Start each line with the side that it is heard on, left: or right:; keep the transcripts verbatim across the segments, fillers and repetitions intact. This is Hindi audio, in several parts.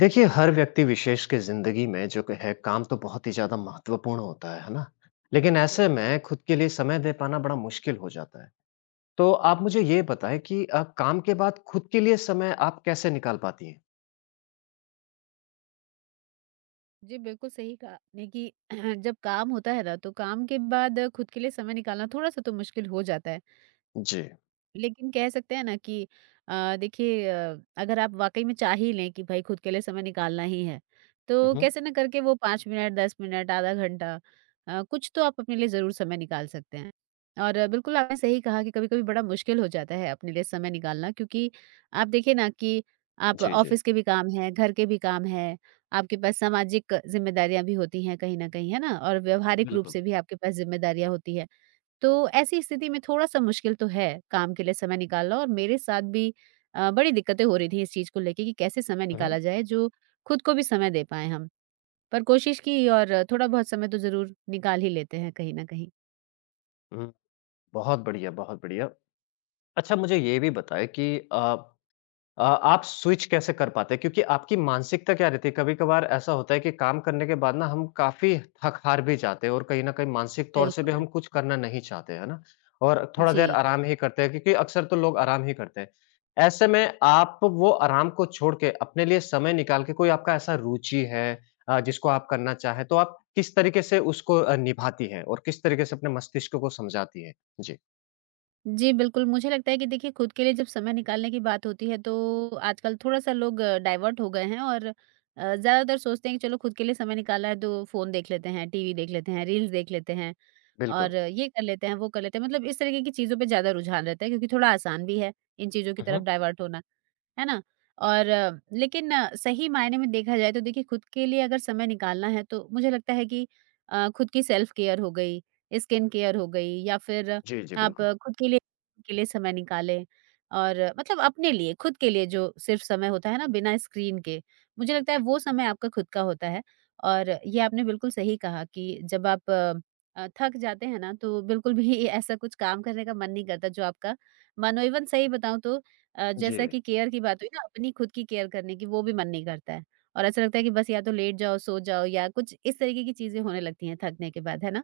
left: देखिए, हर व्यक्ति विशेष की ज़िंदगी में जो क है काम तो बहुत ही ज़्यादा महत्वपूर्ण होता है, है ना? लेकिन ऐसे
right: बिल्कुल।
left: में खुद के लिए समय दे पाना बड़ा मुश्किल हो जाता है। तो आप मुझे ये बताएँ कि अ, काम के बाद खुद के लिए समय आप कैसे निकाल पाती हैं?
right: जी, बिल्कुल सही कहा आपने कि जब काम होता है ना, तो काम के बाद खुद के लिए समय निकालना थोड़ा-सा तो मुश्किल हो जाता है।
left: जी।
right: लेकिन कह सकते हैं ना कि अ, देखिए अ, अगर आप वाकई में चाह ही लें कि भाई खुद के लिए समय निकालना ही है, तो
left: उहुँ।
right: कैसे ना करके वो पांच मिनट, दस मिनट, आधा घंटा अ, कुछ तो आप अपने लिए ज़रूर समय निकाल सकते हैं। और अ, बिल्कुल आपने सही कहा कि कभी-कभी बड़ा मुश्किल हो जाता है अपने लिए समय निकालना क्योंकि आप देखिए ना कि आप
left: जी, जी।
right: ऑफ़िस के भी काम हैं, घर के भी काम हैं, आपके पास सामाजिक ज़िम्मेदारियाँ भी होती हैं कहीं न कहीं, है ना? और व्यावहारिक रूप
left: बिल्कुल।
right: से भी आपके पास ज़िम्मेदारियाँ होती हैं। तो ऐसी स्थिति में थोड़ा-सा मुश्किल तो है काम के लिए समय निकालना और मेरे साथ भी अ, बड़ी दिक्कतें हो रही थी इस चीज़ को लेके कि कैसे समय
left: हुँ,
right: निकाला
left: हुँ।
right: जाए जो खुद को भी समय दे पाएँ हम। पर कोशिश की और थोड़ा बहुत समय तो ज़रूर निकाल ही लेते हैं कहीं न कहीं।
left: हुँ, बहुत बढ़िया, बहुत बढ़िया। अच्छा मुझे ये भी बताएँ कि अ अ, आप स्विच कैसे कर पाते हैं? क्योंकि आपकी मानसिकता क्या रहती है? कभी-कभार ऐसा होता है कि काम करने के बाद ना हम काफ़ी थक-हार भी जाते हैं और कहीं न कहीं मानसिक तौर से भी
right: बिल्कुल।
left: हम कुछ करना नहीं चाहते, है ना? और थोड़ा देर
right: जी।
left: आराम ही करते हैं क्योंकि अक्सर तो लोग आराम ही करते हैं। ऐसे में आप वो आराम को छोड़ के अपने लिए समय निकाल के कोई आपका ऐसा रुचि है, अ, जिसको आप करना चाहें, तो आप किस तरीके से उसको अ, निभाती हैं और किस तरीके से अपने मस्तिष्क को समझाती हैं? जी,
right: जी, बिल्कुल मुझे लगता है कि देखिए खुद के लिए जब समय निकालने की बात होती है तो आजकल थोड़ा-सा लोग डाइवर्ट हो गए हैं और अ, ज़्यादातर सोचते हैं कि चलो खुद के लिए समय निकाला है तो फ़ोन देख लेते हैं, टीवी देख लेते हैं, रील्स देख लेते हैं।
left: बिल्कुल।
right: और ये कर लेते हैं, वो कर लेते हैं। मतलब इस तरीके की चीज़ों पे ज़्यादा रुझान रहता है क्योंकि थोड़ा आसान भी है, इन चीज़ों की
left: हुँ,
right: तरफ
left: हुँ।
right: डाइवर्ट होना। है ना? और अ, लेकिन अ, सही मायने में देखा जाए तो देखिए खुद के लिए अगर समय निकालना है तो मुझे लगता है कि अ, खुद की सेल्फ केयर हो गई, स्किन केयर हो गई या फिर
left: जी, जी,
right: आप
left: बिल्कुल।
right: अ, खुद के लिए के लिए समय निकालें और अ, मतलब अपने लिए, खुद के लिए जो सिर्फ़ समय होता है ना बिना स्क्रीन के, मुझे लगता है वो समय आपका खुद का होता है। और ये आपने बिल्कुल सही कहा कि जब आप अ, अ, थक जाते हैं ना तो बिल्कुल भी ऐसा कुछ काम करने का मन नहीं करता जो आपका मानो इवन सही बताऊँ तो अ, जैसा
left: जी,
right: कि केयर की बात हुई ना अपनी खुद की केयर करने की, वो भी मन नहीं करता है और ऐसा लगता है कि बस या तो लेट जाओ, सो जाओ या कुछ इस तरीके की चीज़ें होने लगती हैं थकने के बाद, है ना?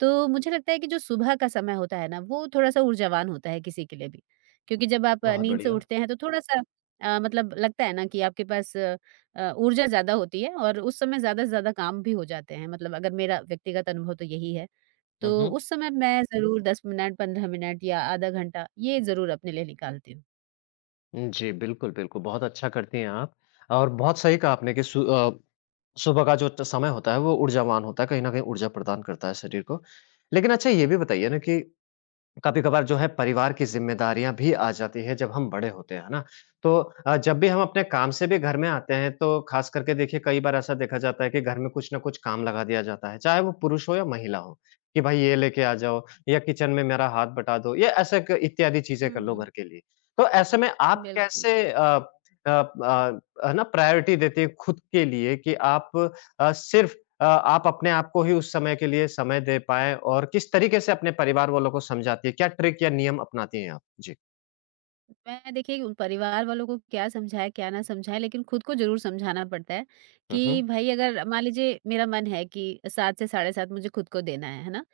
right: तो मुझे लगता है कि जो सुबह का समय होता है ना, वो थोड़ा-सा ऊर्जावान होता है किसी के लिए भी। क्योंकि जब आप अ,
left: बहुत
right: नींद से
left: बढ़िया।
right: उठते हैं तो थोड़ा-सा अ, मतलब लगता है ना कि आपके पास अ, अ, ऊर्जा ज़्यादा होती है और उस समय ज़्यादा से ज़्यादा काम भी हो जाते हैं। मतलब अगर मेरा व्यक्तिगत अनुभव तो यही है। तो
left: हुँ, हुँ।
right: उस समय मैं ज़रूर दस मिनट, पंद्रह मिनट या आधा घंटा ये ज़रूर अपने लिए निकालती हूँ।
left: जी, बिल्कुल, बिल्कुल, बहुत अच्छा करती हैं आप और बहुत सही कहा आपने कि सु अ, सुबह का जो ट समय होता है, वो ऊर्जावान होता है, कहीं न कहीं ऊर्जा प्रदान करता है शरीर को। लेकिन अच्छा ये भी बताइए ना कि कभी-कभार जो है परिवार की ज़िम्मेदारियाँ भी आ जाती है जब हम बड़े होते हैं, है ना? तो अ, जब भी हम अपने काम से भी घर में आते हैं तो ख़ास करके देखिए कई बार ऐसा देखा जाता है कि घर में कुछ न कुछ काम लगा दिया जाता है, चाहे वो पुरुष हो या महिला हो, कि भाई ये लेके आ जाओ या किचन में मेरा हाथ बटा दो या ऐसे क इत्यादि चीज़ें
right: हुँ,
left: कर लो
right: हुँ।
left: घर के लिए। तो ऐसे में आप
right: बिल्कुल।
left: कैसे अ अ अ, है ना प्रायोरिटी देते हैं खुद के लिए कि आप, अ, सिर्फ़, अ, आप अपने आप को ही उस समय के लिए समय दे पाएँ और किस तरीके से अपने परिवार वालों को समझाती है? क्या ट्रिक या नियम अपनाती हैं आप? जी।
right: मैं देखिए उन परिवार वालों को क्या समझाएँ, क्या ना समझाएँ लेकिन खुद को ज़रूर समझाना पड़ता है
left: हुँ, हुँ।
right: कि भई अगर मान लीजिए मेरा मन है कि सात से साढ़े सात मुझे खुद को देना है, है ना?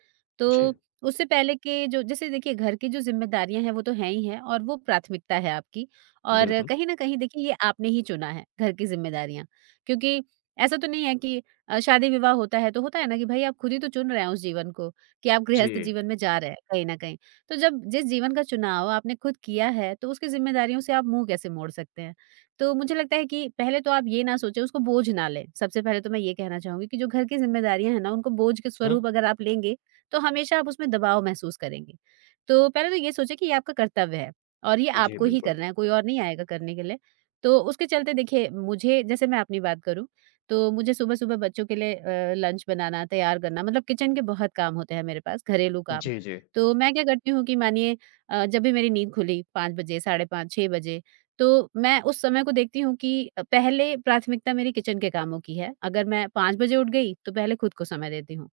left: जी,
right: तो उससे पहले के जो जैसे देखिए घर की जो ज़िम्मेदारियाँ हैं वो तो हैं ही हैं और वो प्राथमिकता है आपकी और
left: बिल्कुल।
right: कहीं न कहीं देखिए ये आपने ही चुना है घर की ज़िम्मेदारियाँ। क्योंकि ऐसा तो नहीं है कि अ, शादी-विवाह होता है तो होता है ना कि भई आप खुद ही तो चुन रहे हैं उस जीवन को कि आप
left: जी।
right: गृहस्थ जीवन में जा रहे हैं कहीं न कहीं। तो जब जिस जीवन का चुनाव आपने खुद किया है तो उसकी जिम्मेदारियों से आप मुंह कैसे मोड़ सकते हैं? तो मुझे लगता है कि पहले तो आप ये ना सोचें उसको बोझ ना लें। सबसे पहले तो मैं ये कहना चाहूँगी कि जो घर की जिम्मेदारियाँ हैं ना उनको बोझ के
left: हुँ,
right: स्वरूप अगर आप लेंगे तो हमेशा आप उसमें दबाव महसूस करेंगे। तो पहले तो ये सोचें कि ये आपका कर्तव्य है और ये
left: जी
right: आपको ही
left: बिल्कुल।
right: करना है, कोई और नहीं आएगा करने के लिए। तो उसके चलते देखिए मुझे जैसे मैं अपनी बात करूँ तो मुझे सुबह-सुबह बच्चों के लिए अ, लंच बनाना, तैयार करना मतलब किचन के बहुत काम होते हैं मेरे पास, घरेलू काम।
left: जी, जी।
right: तो मैं क्या करती हूँ कि मानिए अ, जब भी मेरी नींद खुली पांच बजे, साढ़े पांच, छह बजे, तो मैं उस समय को देखती हूँ कि अ, पहले प्राथमिकता मेरी किचन के कामों की है। अगर मैं पांच बजे उठ गई, तो पहले खुद को समय देती हूँ।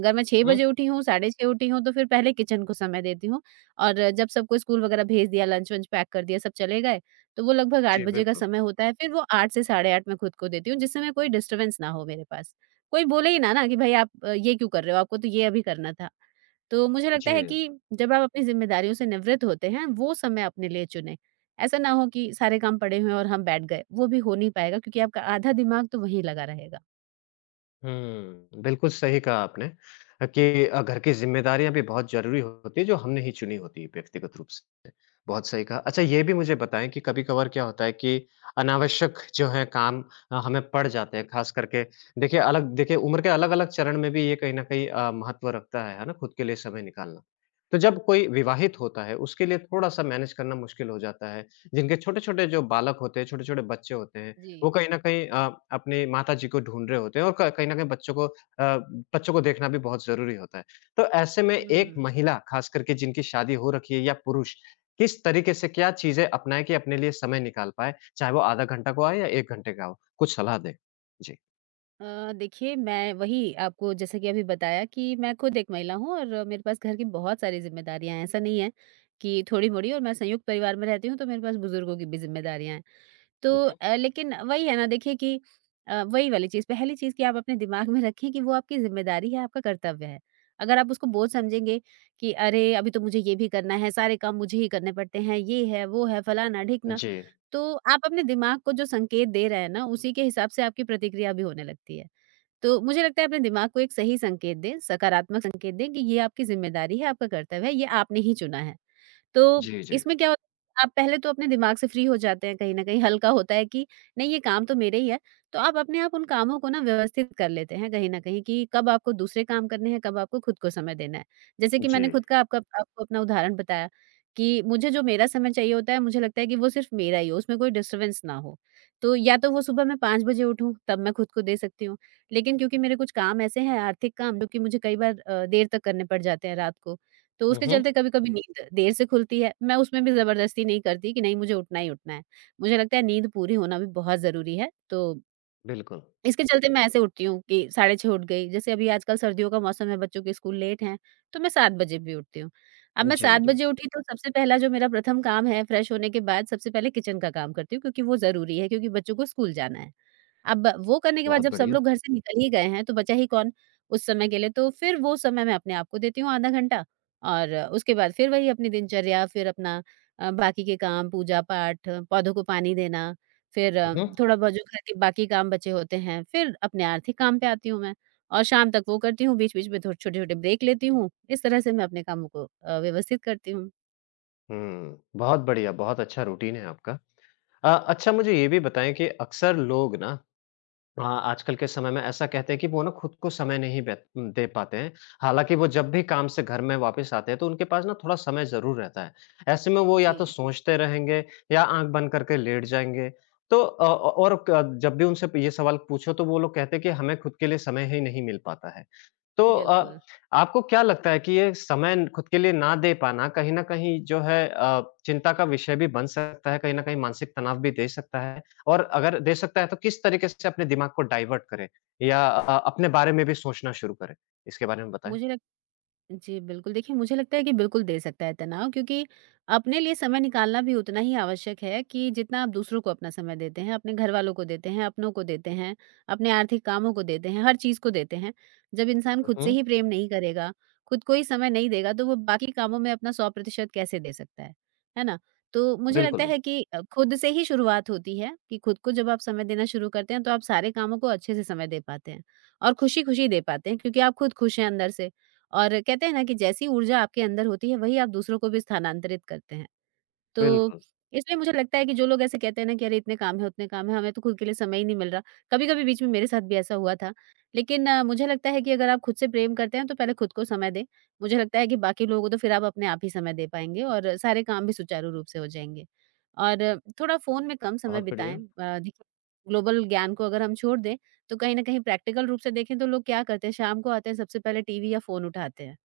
right: अगर मैं छह
left: हुँ,
right: बजे उठी हूँ, साढ़े छह उठी हूँ, तो फिर पहले किचन को समय देती हूँ और जब सबको स्कूल वगैरह भेज दिया, लंच-वंच पैक कर दिया, सब चले गए, तो वो लगभग आठ
left: जी
right: बजे का
left: बिल्कुल।
right: समय होता है। फिर वो आठ से साढ़े आठ मैं खुद को देती हूँ, जिस समय कोई डिस्टर्बेंस ना हो मेरे पास। कोई बोले ही ना ना कि, "भई आप अ, ये क्यों कर रहे हो? आपको तो ये अभी करना था।" तो मुझे लगता है
left: जी।
right: कि जब आप अपनी ज़िम्मेदारियों से निवृत्त होते हैं, वो समय अपने लिए चुनें। ऐसा ना हो कि सारे काम पड़े हुए हैं और हम बैठ गए, वो भी हो नहीं पाएगा क्योंकि आपका आधा दिमाग तो वहीं लगा रहेगा।
left: हुँ, बिल्कुल सही कहा आपने अ, कि अ, घर की ज़िम्मेदारियाँ भी बहुत ज़रूरी होती है जो हमने ही चुनी होती है व्यक्तिगत रूप से। बहुत सही कहा। अच्छा ये भी मुझे बताएँ कि कभी-कभार क्या होता है कि अनावश्यक जो है काम अ, हमें पड़ जाते हैं ख़ास करके देखिए अलग देखिए उम्र के अलग-अलग चरण में भी ये कहीं न कहीं अ, महत्व रखता है, है ना? खुद के लिए समय निकालना। तो जब कोई विवाहित होता है उसके लिए थोड़ा-सा मैनेज करना मुश्किल हो जाता है। जिनके छोटे-छोटे जो बालक होते हैं, छोटे-छोटे बच्चे होते हैं
right: जी।
left: वो कहीं न कहीं अ, अपनी माता जी को ढूँढ रहे होते हैं और क कहीं न कहीं बच्चों को अ, बच्चों को देखना भी बहुत ज़रूरी होता है। तो ऐसे में एक
right: हुँ।
left: महिला ख़ास करके जिनकी शादी हो रखी है या पुरुष, किस तरीके से क्या चीज़ें अपनाएँ कि अपने लिए समय निकाल पाएँ? चाहे वो आधा घंटा का हो या एक घंटे का हो, कुछ सलाह दें? जी।
right: अ, देखिए मैं वही आपको जैसा कि अभी बताया कि मैं खुद एक महिला हूँ और मेरे पास घर की बहुत सारी ज़िम्मेदारियाँ हैं। ऐसा नहीं है कि थोड़ी-मोड़ी और मैं संयुक्त परिवार में रहती हूँ, तो मेरे पास बुज़ुर्गों की भी ज़िम्मेदारियाँ हैं। तो
left: हुँ, हुँ।
right: अ, लेकिन वही है ना देखिए कि अ, वही वाली चीज़, पहली चीज़ कि आप अपने दिमाग में रखें कि वो आपकी ज़िम्मेदारी है, आपका कर्तव्य है। अगर आप उसको बोझ समझेंगे कि अरे! अभी तो मुझे ये भी करना है, सारे काम मुझे ही करने पड़ते हैं, ये है, वो है, फलाना-ढिकना,
left: जी।
right: तो आप अपने दिमाग को जो संकेत दे रहे हैं ना, उसी के हिसाब से आपकी प्रतिक्रिया भी होने लगती है। तो मुझे लगता है अपने दिमाग को एक सही संकेत दें, सकारात्मक संकेत दें कि ये आपकी ज़िम्मेदारी है, आपका कर्तव्य है, ये आपने ही चुना है। तो
left: जी, जी।
right: इसमें क्या होता है कि आप पहले तो अपने दिमाग से फ्री हो जाते हैं कहीं न कहीं, हल्का होता है कि नहीं ये काम तो मेरे ही है। तो आप अपने आप उन कामों को ना व्यवस्थित कर लेते हैं कहीं न कहीं कि कब आपको दूसरे काम करने हैं, कब आपको खुद को समय देना है। जैसे कि
left: जी।
right: मैंने खुद का आपका आपको अपना उदाहरण बताया कि मुझे जो मेरा समय चाहिए होता है, मुझे लगता है कि वो सिर्फ़ मेरा ही हो, उसमें कोई डिस्टर्बेंस ना हो। तो या तो वो सुबह मैं पांच बजे उठूँ, तब मैं खुद को दे सकती हूँ। लेकिन क्योंकि मेरे कुछ काम ऐसे हैं, आर्थिक काम, जो कि मुझे कई बार अ, देर तक करने पड़ जाते हैं रात को। तो
left: हुँ,
right: उसके
left: हुँ।
right: चलते कभी-कभी नींद देर से खुलती है। मैं उसमें भी ज़बरदस्ती नहीं करती कि नहीं मुझे उठना ही उठना है। मुझे लगता है नींद पूरी होना भी बहुत ज़रूरी है। तो
left: बिल्कुल।
right: इसके चलते मैं ऐसे उठती हूँ कि साढ़े छह उठ गई, जैसे अभी आजकल सर्दियों का मौसम है, बच्चों के स्कूल लेट हैं, तो मैं सात बजे भी उठती हूँ। अब मैं
left: जी,
right: सात
left: जी।
right: बजे उठी तो सबसे पहला जो मेरा प्रथम काम है, फ्रेश होने के बाद सबसे पहले किचन का काम करती हूँ क्योंकि वो ज़रूरी है क्योंकि बच्चों को स्कूल जाना है। अब वो करने के बाद
left: बहुत
right: जब सब
left: बढ़िया।
right: लोग घर से निकल ही गए हैं, तो बचा ही कौन उस समय के लिए, तो फिर वो समय मैं अपने आप को देती हूँ आधा घंटा और उसके बाद फिर वही अपनी दिनचर्या, फिर अपना अ, बाकी के काम, पूजा-पाठ, पौधों को पानी देना फिर
left: हुँ,
right: अ,
left: हुँ।
right: थोड़ा बहुत जो घर के बाकी काम बचे होते हैं, फिर अपने आर्थिक काम पे आती हूँ मैं और शाम तक वो करती हूँ, बीच-बीच में थो छोटे-छोटे ब्रेक लेती हूँ। इस तरह से मैं अपने कामों को अ, व्यवस्थित करती हूँ।
left: हुँ, बहुत बढ़िया, बहुत अच्छा रूटीन है आपका। अ, अच्छा मुझे ये भी बताएँ कि अक्सर लोग ना हाँ, आजकल के समय में ऐसा कहते हैं कि वो ना खुद को समय नहीं बेत दे पाते हैं। हालाँकि वो जब भी काम से घर में वापस आते हैं तो उनके पास ना थोड़ा समय ज़रूर रहता है। ऐसे में वो या तो
right: जी,
left: सोचते रहेंगे या आँख बंद करके लेट जाएँगे। तो अ, औ और क जब भी उनसे ये सवाल पूछो तो वो लोग कहते हैं कि हमें खुद के लिए समय ही नहीं मिल पाता है। तो अ,
right: बिल्कुल।
left: आपको क्या लगता है कि ये समय न- खुद के लिए ना दे पाना कहीं न कहीं जो है अ, चिंता का विषय भी बन सकता है, कहीं न कहीं मानसिक तनाव भी दे सकता है? और अगर दे सकता है तो किस तरीके से अपने दिमाग को डाइवर्ट करें या अ, अपने बारे में भी सोचना शुरू करें? इसके बारे में बताएँ?
right: मुझे लग जी, बिल्कुल। देखिए, मुझे लगता है कि बिल्कुल दे सकता है तनाव क्योंकि अपने लिए समय निकालना भी उतना ही आवश्यक है कि जितना आप दूसरों को अपना समय देते हैं, अपने घरवालों को देते हैं, अपनों को देते हैं, अपने आर्थिक कामों को देते हैं, हर चीज़ को देते हैं। जब इंसान खुद
left: हुँ,
right: से ही प्रेम नहीं करेगा, खुद को ही समय नहीं देगा, तो वो बाकी कामों में अपना सौ प्रतिशत कैसे दे सकता है, है ना? तो मुझे
left: बिल्कुल,
right: लगता
left: बिल्कुल।
right: है कि अ, खुद से ही शुरुआत होती है कि खुद को जब आप समय देना शुरू करते हैं, तो आप सारे कामों को अच्छे से समय दे पाते हैं और खुशी-खुशी दे पाते हैं क्योंकि आप खुद खुश हैं अंदर से। और कहते हैं ना कि जैसी ऊर्जा आपके अंदर होती है वही आप दूसरों को भी स्थानांतरित करते हैं। तो
left: बिल्कुल,
right: इसलिए मुझे लगता है कि जो लोग ऐसे कहते हैं ना कि अरे इतने काम है उतने काम है, हमें तो खुद के लिए समय ही नहीं मिल रहा। कभी-कभी बीच में मेरे साथ भी ऐसा हुआ था। लेकिन अ, मुझे लगता है कि अगर आप खुद से प्रेम करते हैं तो पहले खुद को समय दें। मुझे लगता है कि बाकी लोगों को तो फिर आप अपने आप ही समय दे पाएँगे और सारे काम भी सुचारू रूप से हो जाएँगे। और अ, थोड़ा फ़ोन में कम समय
left: बहुत
right: बिताएँ।
left: बढ़िया।
right: अ, देखिए, ग्लोबल ज्ञान को अगर हम छोड़ दें तो कहीं न कहीं प्रैक्टिकल रूप से देखें तो लोग क्या करते हैं, शाम को आते हैं, सबसे पहले टीवी या फ़ोन उठाते हैं।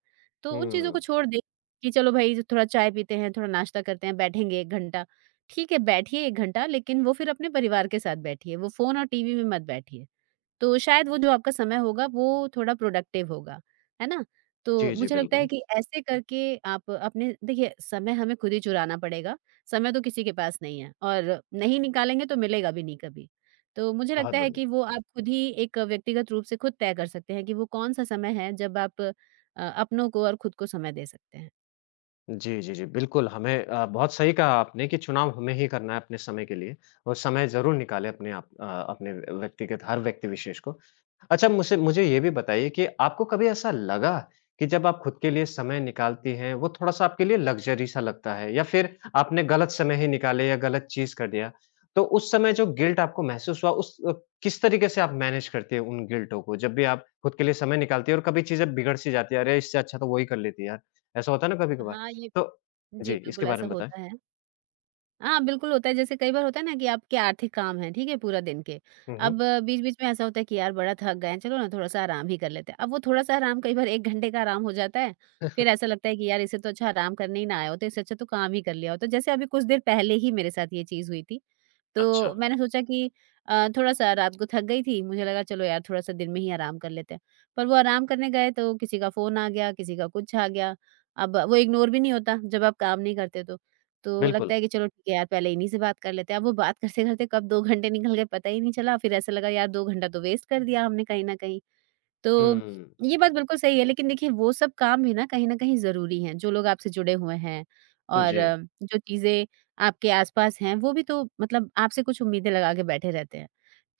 right: तो उन चीज़ों
left: हुँ।
right: को छोड़ दें कि चलो भई थोड़ा चाय पीते हैं, थोड़ा नाश्ता करते हैं, बैठेंगे एक घंटा। ठीक है, बैठिए एक घंटा, लेकिन वो फिर अपने परिवार के साथ बैठिए, वो फ़ोन और टीवी में मत बैठिए। तो शायद वो जो आपका समय होगा वो थोड़ा प्रोडक्टिव होगा, है ना? तो
left: जी, जी,
right: मुझे लगता है
left: बिल्कुल।
right: कि ऐसे करके आप अपने देखिए समय हमें खुद ही चुराना पड़ेगा, समय तो किसी के पास नहीं है और नहीं निकालेंगे तो मिलेगा भी नहीं कभी। तो मुझे
left: बहुत
right: लगता है
left: बढ़िया।
right: कि वो आप खुद ही एक व्यक्तिगत रूप से खुद तय कर सकते हैं कि वो कौन-सा समय है जब आप अ, अपनों को और खुद को समय दे सकते हैं।
left: जी, जी, जी। बिल्कुल, हमें अ, बहुत सही कहा आपने कि चुनाव हमें ही करना है अपने समय के लिए और समय ज़रूर निकालें अपने आप, अ, अपने व्यक्तिगत हर व्यक्ति विशेष को। अच्छा मुझसे मुझे ये भी बताइए कि आपको कभी ऐसा लगा कि जब आप खुद के लिए समय निकालती हैं, वो थोड़ा-सा आपके लिए लग्ज़री सा लगता है या फिर आपने गलत समय ही निकाले या गलत चीज़ कर दिया, तो उस समय जो गिल्ट आपको महसूस हुआ उस अ, किस तरीके से आप मैनेज करते हो उन गिल्टों को? जब भी आप खुद के लिए समय निकालती हो और कभी चीज़ें बिगड़ सी जाती है, अरे! इससे अच्छा तो वो ही कर लेती यार, ऐसा होता है ना कभी-कभार?
right: हाँ, ये
left: तो
right: जी,
left: जी, इसके
right: बिल्कुल
left: बारे
right: ऐसा
left: में बताएँ।
right: होता है। हाँ, बिल्कुल होता है, जैसे कई बार होता है ना कि आपके आर्थिक काम हैं, ठीक है, पूरा दिन के।
left: हुँ, हुँ।
right: अब बीच-बीच में ऐसा होता है कि यार बड़ा थक गए हैं, चलो ना थोड़ा-सा आराम ही कर लेते हैं। अब वो थोड़ा-सा आराम कई बार एक घंटे का आराम हो जाता है, फिर ऐसा लगता है कि यार इससे तो अच्छा आराम करने ही ना आया होता, इससे अच्छा तो काम ही कर लिया होता। जैसे अभी कुछ देर पहले ही मेरे साथ ये चीज़ हुई थी।
left: अच्छा।
right: तो मैंने सोचा कि अ, थोड़ा-सा रात को थक गई थी, मुझे लगा चलो यार थोड़ा-सा दिन में ही आराम कर लेते हैं। पर वो आराम करने गए तो किसी का फ़ोन आ गया, किसी का कुछ आ गया। अब वो इग्नोर भी नहीं होता जब आप काम नहीं करते तो। तो लगता
left: बिल्कुल।
right: है कि चलो ठीक है यार, पहले इन्हीं से बात कर लेते हैं। अब वो बात करते-करते कब दो घंटे निकल गए पता ही नहीं चला। फिर ऐसा लगा यार दो घंटा तो वेस्ट कर दिया हमने कहीं न कहीं। तो
left: हुँ,
right: ये बात बिल्कुल सही है, लेकिन देखिए वो सब काम भी ना कहीं न कहीं ज़रूरी हैं, जो लोग आपसे जुड़े हुए हैं और
left: जी,
right: अ, जो चीज़ें आपके आस-पास हैं, वो भी तो मतलब आपसे कुछ उम्मीदें लगा के बैठे रहते हैं।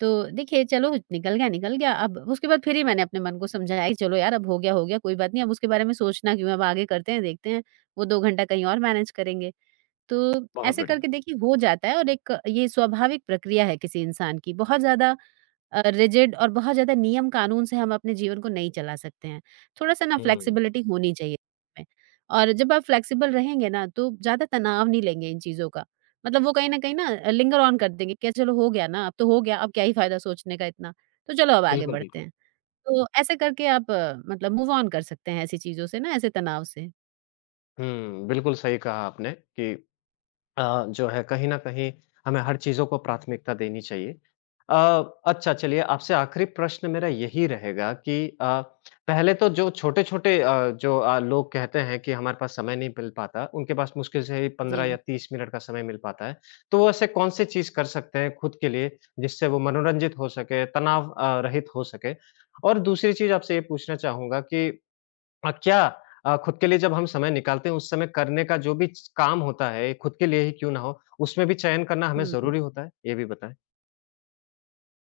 right: तो देखिए, चलो निकल गया, निकल गया, अब उसके बाद फिर ही मैंने अपने मन को समझाया कि चलो यार अब हो गया, हो गया, कोई बात नहीं, अब उसके बारे में सोचना क्यों है, अब आगे करते हैं, देखते हैं, वो दो घंटा कहीं और मैनेज करेंगे। तो
left: बहुत
right: ऐसे
left: बढ़िया।
right: करके देखिए हो जाता है, और एक ये स्वाभाविक प्रक्रिया है किसी इंसान की। बहुत ज़्यादा अ, रिजिड और बहुत ज़्यादा नियम कानून से हम अपने जीवन को नहीं चला सकते हैं। थोड़ा-सा ना
left: हुँ,
right: फ्लेक्सिबिलिटी होनी चाहिए में। और जब आप फ्लेक्सिबल रहेंगे ना तो ज़्यादा तनाव नहीं लेंगे इन चीज़ों का। मतलब वो कहीं न कहीं ना अ, लिंगर ऑन कर देंगे क्या चलो हो गया ना, अब तो हो गया, अब क्या ही फ़ायदा सोचने का इतना, तो चलो अब आगे
left: बिल्कुल,
right: बढ़ते
left: बिल्कुल।
right: हैं। तो ऐसे करके आप अ, मतलब मूव ऑन कर सकते हैं ऐसी चीज़ों से ना, ऐसे तनाव से।
left: हुँ, बिल्कुल सही कहा आपने कि अ, जो है कहीं न कहीं हमें हर चीज़ों को प्राथमिकता देनी चाहिए। अ, अच्छा चलिए आपसे आखिरी प्रश्न मेरा यही रहेगा कि अ, पहले तो जो छोटे-छोटे, अ, जो अ, लोग कहते हैं कि हमारे पास समय नहीं मिल पाता, उनके पास मुश्किल से ही पंद्रह या
right: जी।
left: तीस मिनट का समय मिल पाता है। तो वो ऐसे कौन-सी चीज़ कर सकते हैं खुद के लिए जिससे वो मनोरंजित हो सके, तनाव अ, रहित हो सके? और दूसरी चीज़ आपसे ये पूछना चाहूँगा कि अ, क्या अ, खुद के लिए जब हम समय निकालते हैं, उस समय करने का जो भी च काम होता है, खुद के लिए ही क्यों ना हो, उसमें भी चयन करना हमें
right: हुँ।
left: ज़रूरी होता है? ये भी बताएँ।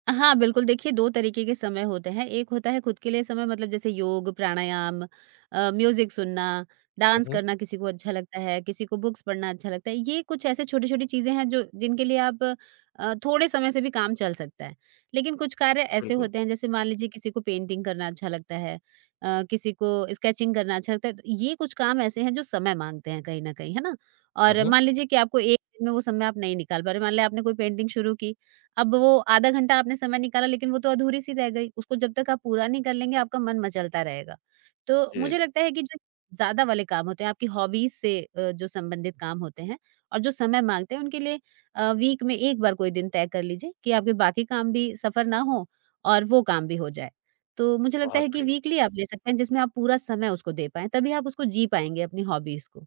right: हाँ, बिल्कुल, देखिए दो तरीके के समय होते हैं, एक होता है खुद के लिए समय मतलब जैसे योग, प्राणायाम, अ, म्यूज़िक सुनना,
left: हुँ,
right: डांस
left: हुँ।
right: करना किसी को अच्छा लगता है, किसी को बुक्स पढ़ना अच्छा लगता है, ये कुछ ऐसे छोटी-छोटी चीज़ें हैं जो जिनके लिए आप अ, थोड़े समय से भी काम चल सकता है। लेकिन कुछ कार्य ऐसे
left: बिल्कुल।
right: होते हैं, जैसे मान लीजिए किसी को पेंटिंग करना अच्छा लगता है, अ, किसी को स्केचिंग करना अच्छा लगता है, तो ये कुछ काम ऐसे हैं जो समय माँगते हैं कहीं न कहीं, है ना?
left: हुँ,
right: और
left: हुँ।
right: मान लीजिए कि आपको एक दिन में वो समय आप नहीं निकाल पा रहे, मान लें आपने कोई पेंटिंग शुरू की, अब वो आधा घंटा आपने समय निकाला लेकिन वो तो अधूरी सी रह गई, उसको जब तक आप पूरा नहीं कर लेंगे आपका मन मचलता रहेगा। तो मुझे
left: जी,
right: लगता है कि जो ज़्यादा वाले काम होते हैं, आपकी हॉबीज़ से अ, जो संबंधित काम होते हैं और जो समय माँगते हैं, उनके लिए अ, वीक में एक बार कोई दिन तय कर लीजिए कि आपके बाकी काम भी सफ़र ना हो और वो काम भी हो जाए। तो मुझे लगता
left: बहुत
right: है कि
left: बढ़िया।
right: वीकली आप ले सकते हैं जिसमें आप पूरा समय उसको दे पाएँ, तभी आप उसको जी पाएँगे अपनी हॉबीज़ को।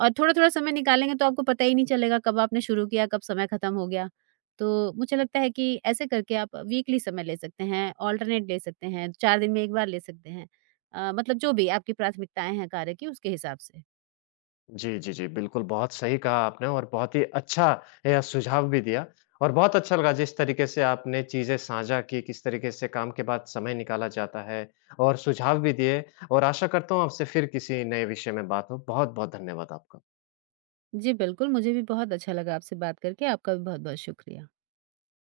right: और थोड़ा-थोड़ा समय निकालेंगे तो आपको पता ही नहीं चलेगा कब आपने शुरू किया, कब समय खत्म हो गया। तो मुझे लगता है कि ऐसे करके आप वीकली समय ले सकते हैं, ऑल्टरनेट ले सकते हैं, चार दिन में एक बार ले सकते हैं। अ, मतलब जो भी आपकी प्राथमिकताएँ हैं कार्य की उसके हिसाब से।
left: जी, जी, जी। बिल्कुल, बहुत सही कहा आपने और बहुत ही अच्छा यह सुझाव भी दिया और बहुत अच्छा लगा जिस तरीके से आपने चीज़ें साझा की, किस तरीके से काम के बाद समय निकाला जाता है और सुझाव भी दिए और आशा करता हूँ आपसे फिर किसी नए विषय में बात हो। बहुत-बहुत धन्यवाद आपका।
right: जी बिल्कुल, मुझे भी बहुत अच्छा लगा आपसे बात करके, आपका भी बहुत-बहुत शुक्रिया।